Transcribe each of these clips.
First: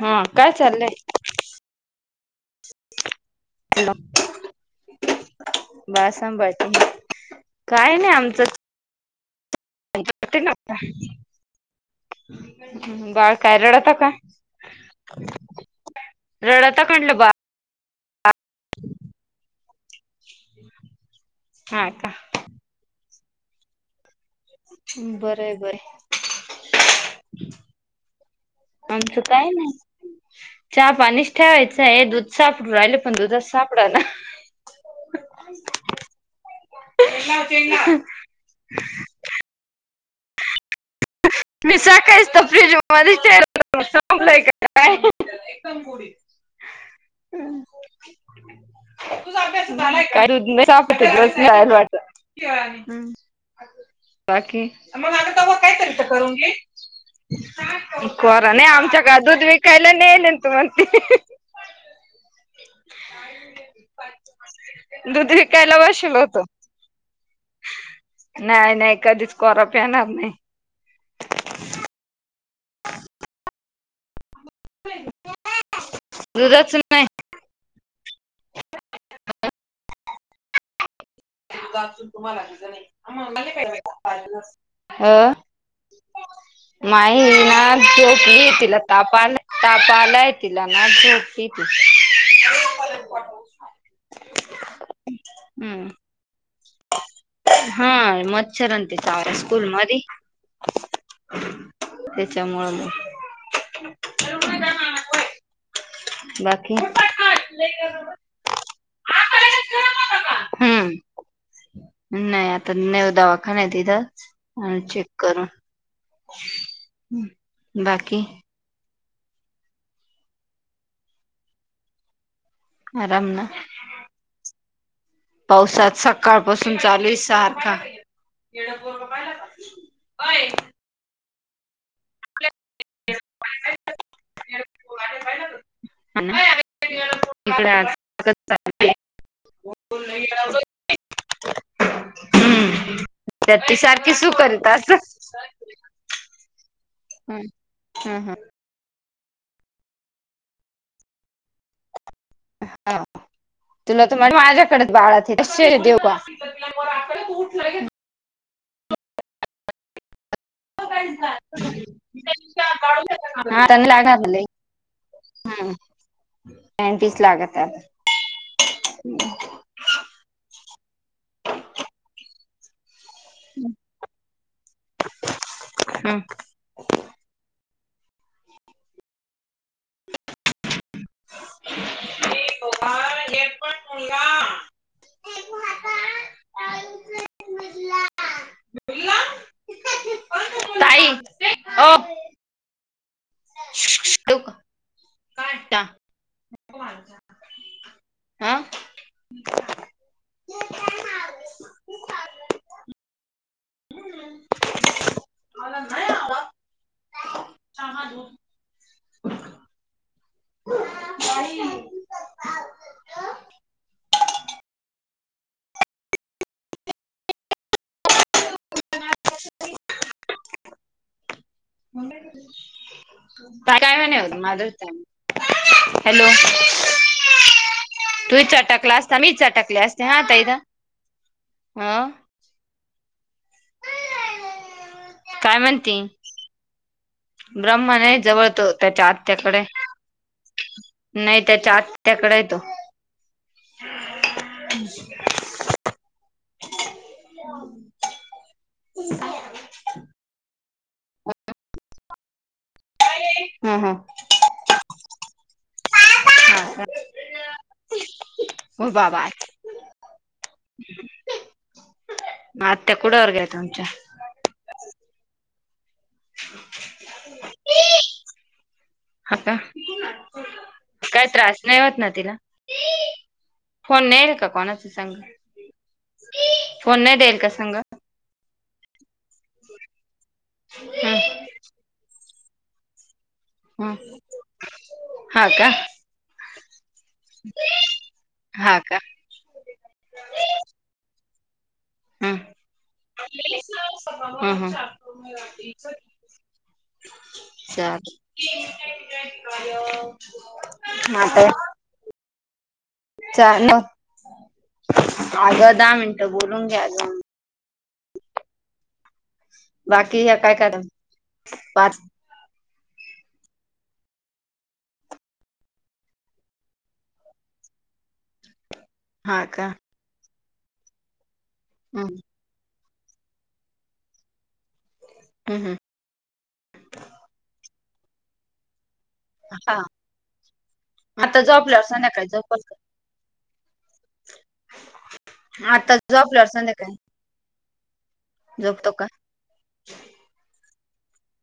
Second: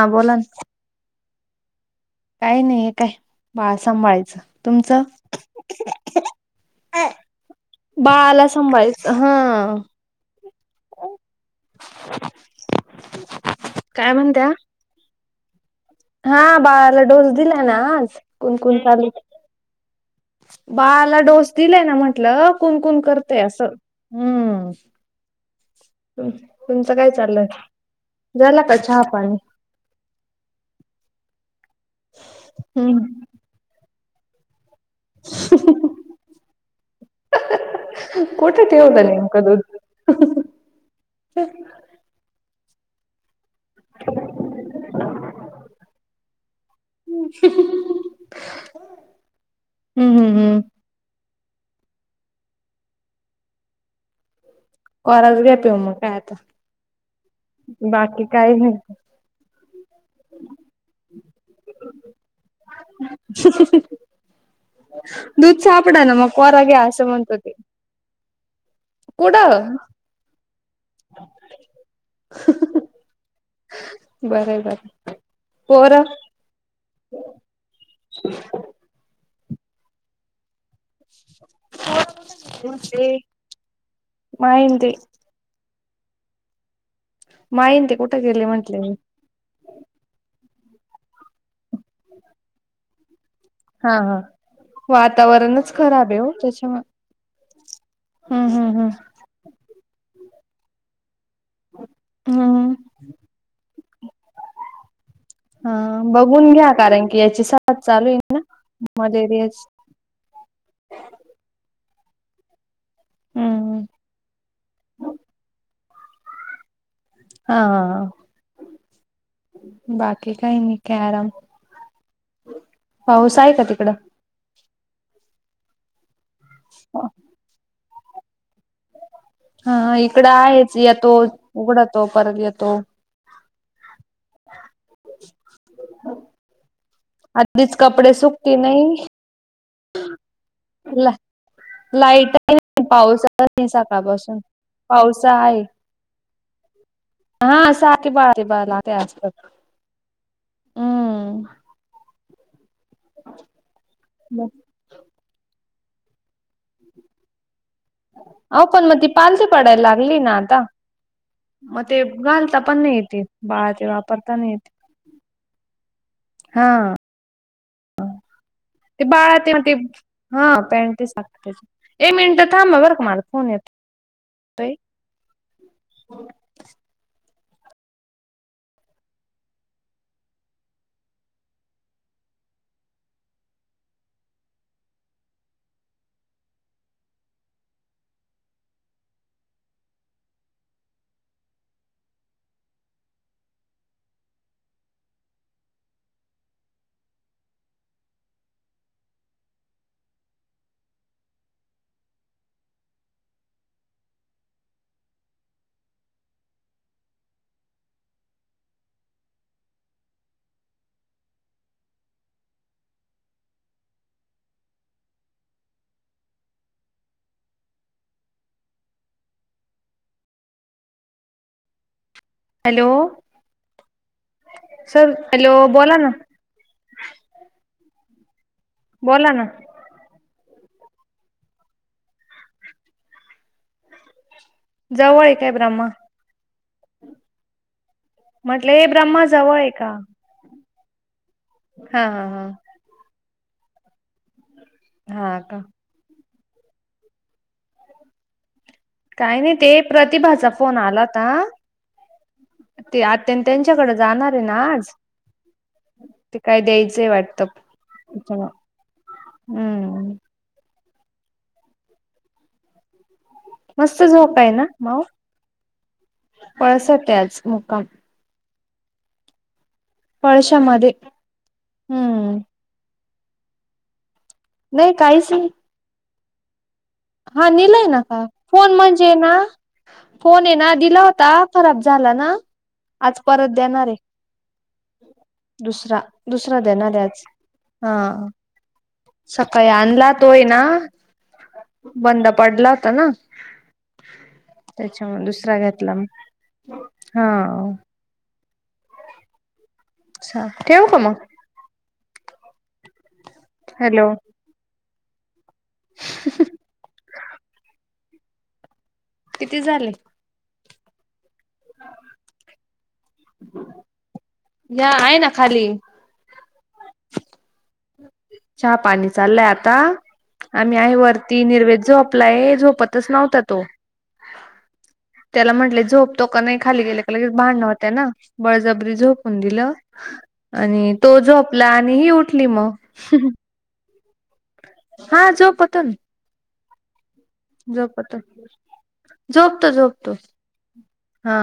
हा, काय चाललंय? काय नाही, हे काय बाळ सांभाळायचं. तुमच? बाळ [inaudible] नाही आमचं बाळाला सांभाळायच, हा. [unintelligible] बाळ काय रडतं का? काय म्हणत्या हा, रडता बाळाला म्हटलं बाळ डोस दिला ना आज, कुणकुण चालू बाळाला डोस दिलाय हा ना का म्हंटलं, कुणकुण करतय असं. हम्म बरंय, बाय. तुमचं काय चाललंय? झाला का चहा आमचं पाणी काय नाय. चहा, पाणीच ठेवायचं आहे, दूध सापडु राहिले पण, हम्म दुधात साप डना. [unintelligible] [unintelligible] कोठे ठेवलं नेमकं दुधं? [unintelligible] मी सकाळीच तर फ्रिज मधेच ठेव [unintelligible] दुध नाय [unintelligible] हम्म हम्म [unintelligible] बाकी? मग आग कोराच तेव्हा घ्या काय पिऊन मग करायचं आता करून घे. बाकी कोरा काही नाही, आमच्या काडे दूध विकायला नाही येल [unintelligible] [inaudible] दूध दुध विकायला सापडाना बसेल मग, होत कोरा घ्या आस म्हणत ते. नाही, नाही, कधीच कोरा कुठं पेणार नाही. बराय. कोरा. दुधच नाही. माईन ते [unintelligible] नाही ना, माईन ते कुठे गेले झोपलीय म्हंटले तीला मी ताप आलाय, ताप आलाय तीला नाई झोपलीय. [unintelligible] हा, हा, वातावरणच हम्म खराब आहे ओ, त्याच्या हा, हम्म मच्छरन हम्म ते चावले स्कूल मधी. हम्म त्याच्यामुळं मग हा, बघून घ्या बाकी कारण की, याची साथ चालू आहे ना, मलेरियाची. हम्म, नाही आता ता नेवू दवाखान्यात हम्म ईथच, आणि चेक करू. हा, हा, हा. बाकी बाकी काही नाही, काय आराम. आराम पाऊस ना आहे का तिकडं? पावसात सकाळपासून चालूय सारखा. हा इकडं [unintelligible] [unintelligible] येतो उघडतो, परत येतो. [unintelligible] [unintelligible] आणि आधीच आज कपडे सुकती नाही ला लाईट आहे नाही हम्म पावसा त्यात नाही ती सारखी सू सकाळपासून करीत असं पावसा आहे हा साडे बारा बाराले असतात हू हा तुला त म्ह माझ्याकडच बाळाचे दुसरे देऊ का त्याच्यामुळे आकडत उठलंय आव पण म ती पालथी पडायला लागली ना आता म ते घालता पण येतील आता बाळाचे वापरता नई येत हा हा ते बाळा ते ते हा पॅटी सारखं त्याच एक मिनट थांब वर्क मन फोन येत ताई गोपाल एक पण मुलगा [inaudible] ताई ओ [unintelligible] काय ता हा [unintelligible] हॅलो सर हॅलो बोला ना हॅलो तूही चटकला असता बोला मी ना चटकले अस जतायदा हो जवळ काय म्हणती ब्रह्मण आहे जवळ तो म्हटलं हे त्याच्या ब्रह्मा जवळ आत्याकडे आहे का नाही त्याच्या हा आत्या हा कड हाय हा तो हा का [inaudible] काही नाही ते प्रतिभाचा फोन आलाता ते आत्या हा त्यांच्याकड जाणार हाय ना आज ते काय हा द्यायचंय वाटतं हो बाबा. हू आत्या कुड वर गेल्या होत्या झोपायला पळसात हाय आज मुक्काम हो का पळशामध्ये काय त्रास नाही होत ना तिला हम्म फोन नाहीये का कोणाचा नाही संग? काहीच फोन नाही देईल हा का संग? नेलय ना का फोन म्हणजे ना फोन ये ना दिला होता हम्म. खराब झाला ना आज परत देणार हाय हा का? दुसरा दुसरा देणार हाय आज हा हा का? सकाळी आणला तो हे ना बंद हम्म. पडला होता ना हम्म हम्म. त्याच्यामुळे दुसरा घेतला म हा [unintelligible] अच्छा ठेऊ का मग आता चाल हॅलो अगं दहा मिनटं बोलून घे अजून किती झाले ती एका कड पाच [unintelligible] या आहे ना खाली. चहा पाणी हा चाललाय का? आता, आम्ही आहे वरती निर्वेद हम्म. झोपलाय झोपत नव्हता तो, त्याला हं हं म्हटले झोप तोक नाही खाली गेले लगेच भांडणं होतय ना बळजबरी झोप दिलं हा आणि तो आता झोपला झोपल्यावर आणिही संध्याकाळी उठली मग. हा झोपतो ना आताच झोपलवर संध्याकाळी झोपतो. झोपतो का? झोपतो झोपतो, हा,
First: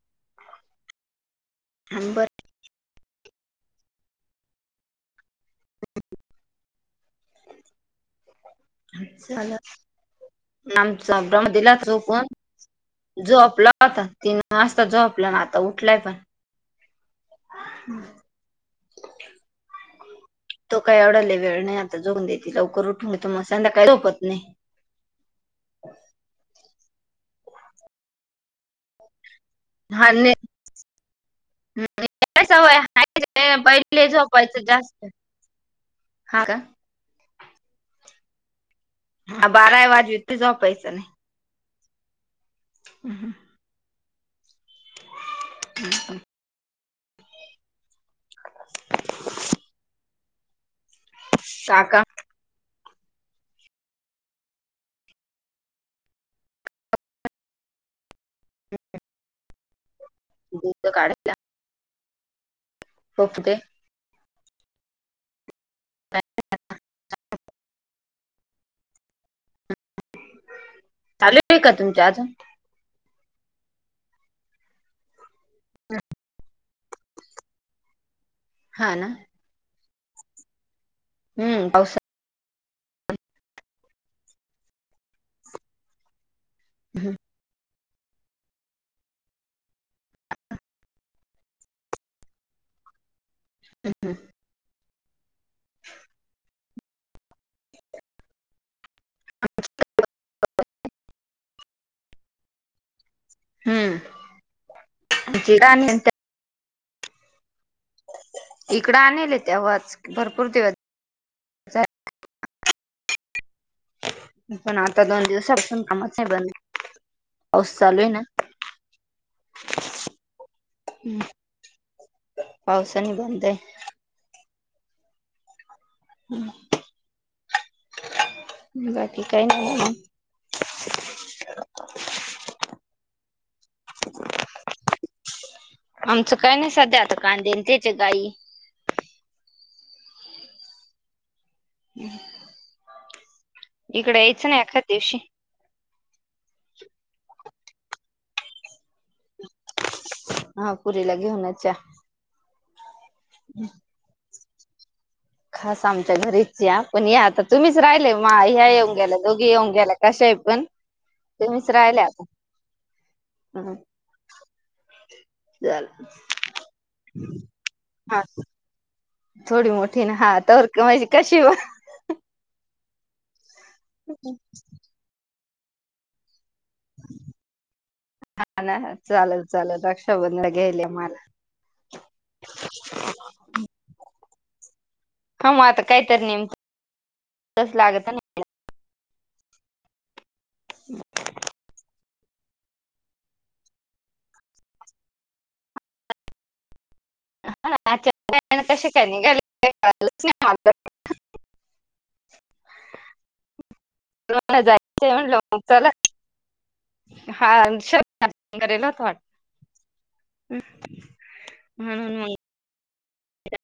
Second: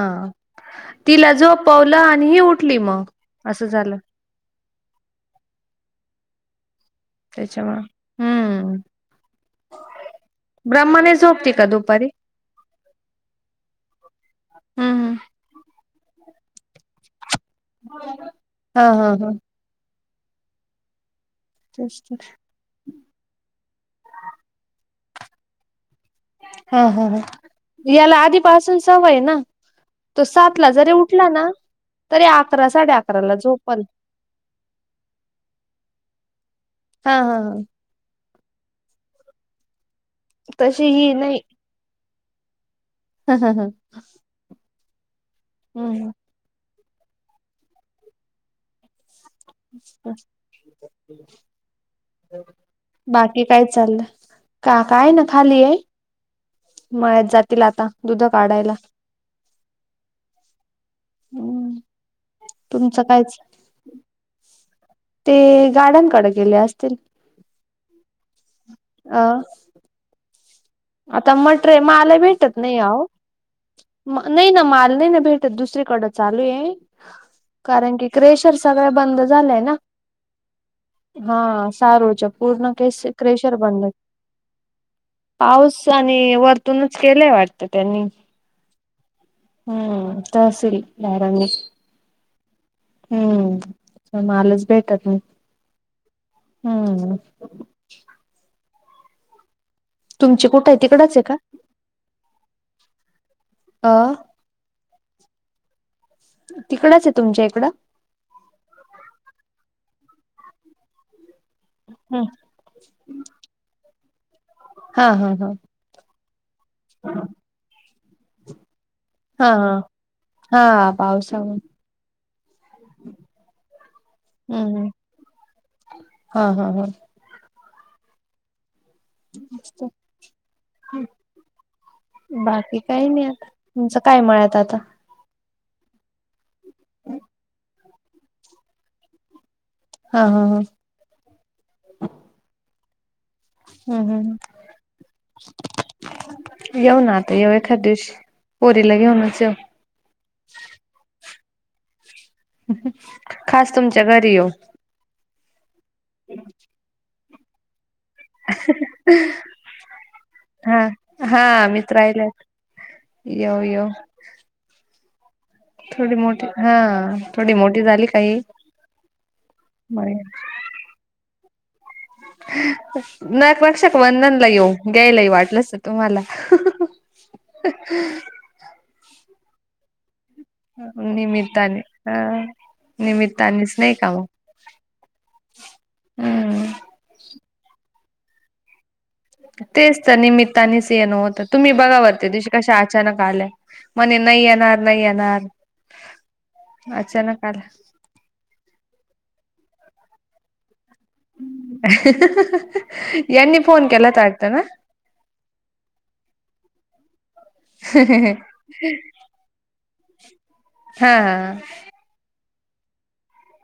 तिला झोपवलं आणि ही बरं उठली मग असं झालं. त्याच्या मुळं, हम नमचा ब्रम दिला झोपून, झोपला होता तीन वाजता हम्म झोपला होता आता उठलाय पण. हा हा हा तो काही येवडलय वेळ नाही आता जऊन देेते लवकर उठून घेत मग संध्याकाळी झोपत नाही. हा हा ह याला आधीपासून सवय ना, हा तो नाही सात ला जरी उठला ना, तरी अकरा साडे अकराला झोपल पहिले झोपायचं जास्त, हा का हा हा हा हा बारा ही वाजवीत. तशी ही नाही. हा हा हा हम्म हमम्हम्म [unintelligible] [unintelligible] साका बाकी काय चाललं काका आहे ना खाली. मळ्यात जातील आता दुध काढायला. दूध काढायला. हम्म, तुमचं कायच पप्पू ते ते गार्डनकडे गेले असतील. [unintelligible] अ आता चालू आहे का मट्रेल तुमच्या माल ही अजून भेटत नाही आ, नाही ना माल नाही ना भेटत दुसरीकडं चालू आहे, कारण की क्रेशर सगळ हा ना बंद झालंय ना. हा हम्म पावसा सारूळ चे पूर्ण केस क्रेशर बंद पाऊस आणि वरतूनच केलेय वाट टत त्यांनी, हम्म तर असेल दहारांनी हम्म मालाच भेटत नाही. [unintelligible] हम्म तुमचे कुठं आहे तिकडच आहे का? अ आमची [unintelligible] तिकडचं तुमच्या इकडं इकडं आणेलं तेव्हाच भरपूर दिवस झाले हम पण आता हा दोन हा हा दिवसापासून कामचं बंद [unintelligible] पाऊसं चालूय ना हा हा... हा पाऊसानी पावसानी बंदय हम्म हम् हा हा हा बाकी काही नाही बाकी काही नाही आता, तुमचं काय मळ्यात आता आमचं काई नाही सध्या आता कांदेन तेचं गाई हा हा हा हम हम्म हम्म एखाद दिवशी येऊ ना आता येऊ एखाद्या दिवशी, पोरीला घेऊनचं येऊ हा पोरीला घेऊनचं या खास तुमच्या घरी येऊ खास आमच्या घरीचं या पण या आता तुम्हीच राहिलय माय ह्या येऊन गेल्या दोघी येऊन गेल्या कशाय पण हा हा तुम्हीच मीचं राहिले आता राहिलं, येऊ हं, येऊ चालेल थोडी मोठी हा थोडी मोठी झाली का हा ही... म येईल केव्हा येशी, कशी ओ नक रक्षक बंदन ला येऊ घ्यायला येऊ वाटलंस तुम्हाला हा ना चालल चालल रक्षाबंधन घ्यायला मला निमित्ताने अ निमित्तानेच नाही का हो हा म आता काहीतरी नेम [unintelligible] लागत ना तेचं तर निमित्तानीस येन होतं तुम्ही बघा बरं त्या दिवशी कशा अचानक आल्या, म्हणे नाही येणार नाही येणार अचानक आल्या अचानक [unintelligible] ह ह ह.... यांनी फोन केला लवकर जायचंय म्हणलं मग चला हा [unintelligible] होता वाट हा हा हून मी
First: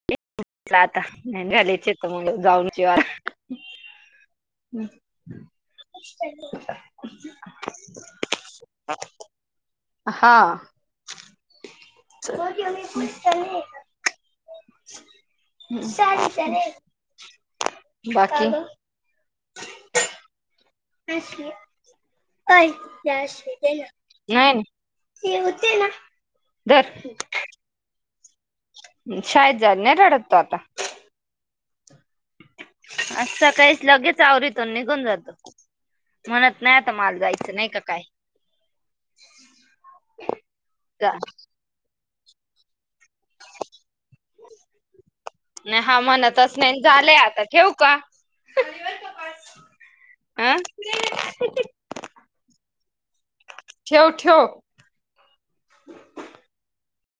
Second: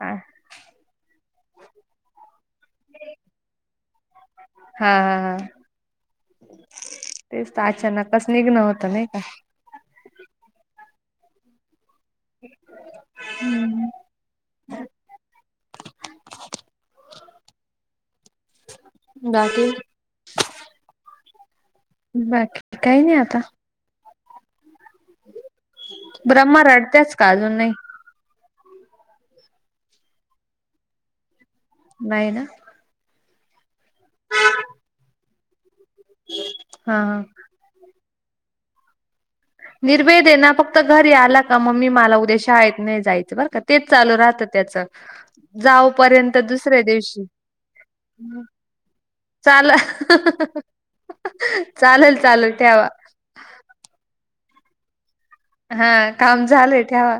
हा म्हटलं आता अन झालेय चेक करून म्हणलं जाऊनचं येऊ आता हा हा हा, तेच त अचानकचं निघन होतं नाही का हा [unintelligible] बाकी बाकी नाही बाकी काही नाही आता हे होते ना, धर [inaudible] द नाही. [inaudible] शाद [inaudible] जा न रडतो आता. नाहीय ना. असं काहीच लगेच आववरतो निघून जातो. म्हणत नाही आता हा माल हा जायचं नाही का काय? निर्वेद आहे ना फक्त जा घरी आला का मम्मी मला उद्या [inaudible] शा [inaudible] आहेतेत नाही जायचं बर का. तेच चालू राहत त्याच. नाही जाऊ हा पर्यंत म्हणतच नाही दुसऱ्या झालंय दिवशी. आता ठेवू का? चाल.. अं चालेल, चालेल ठेवा. ठेवठेव. हा काम झाले ठेवा.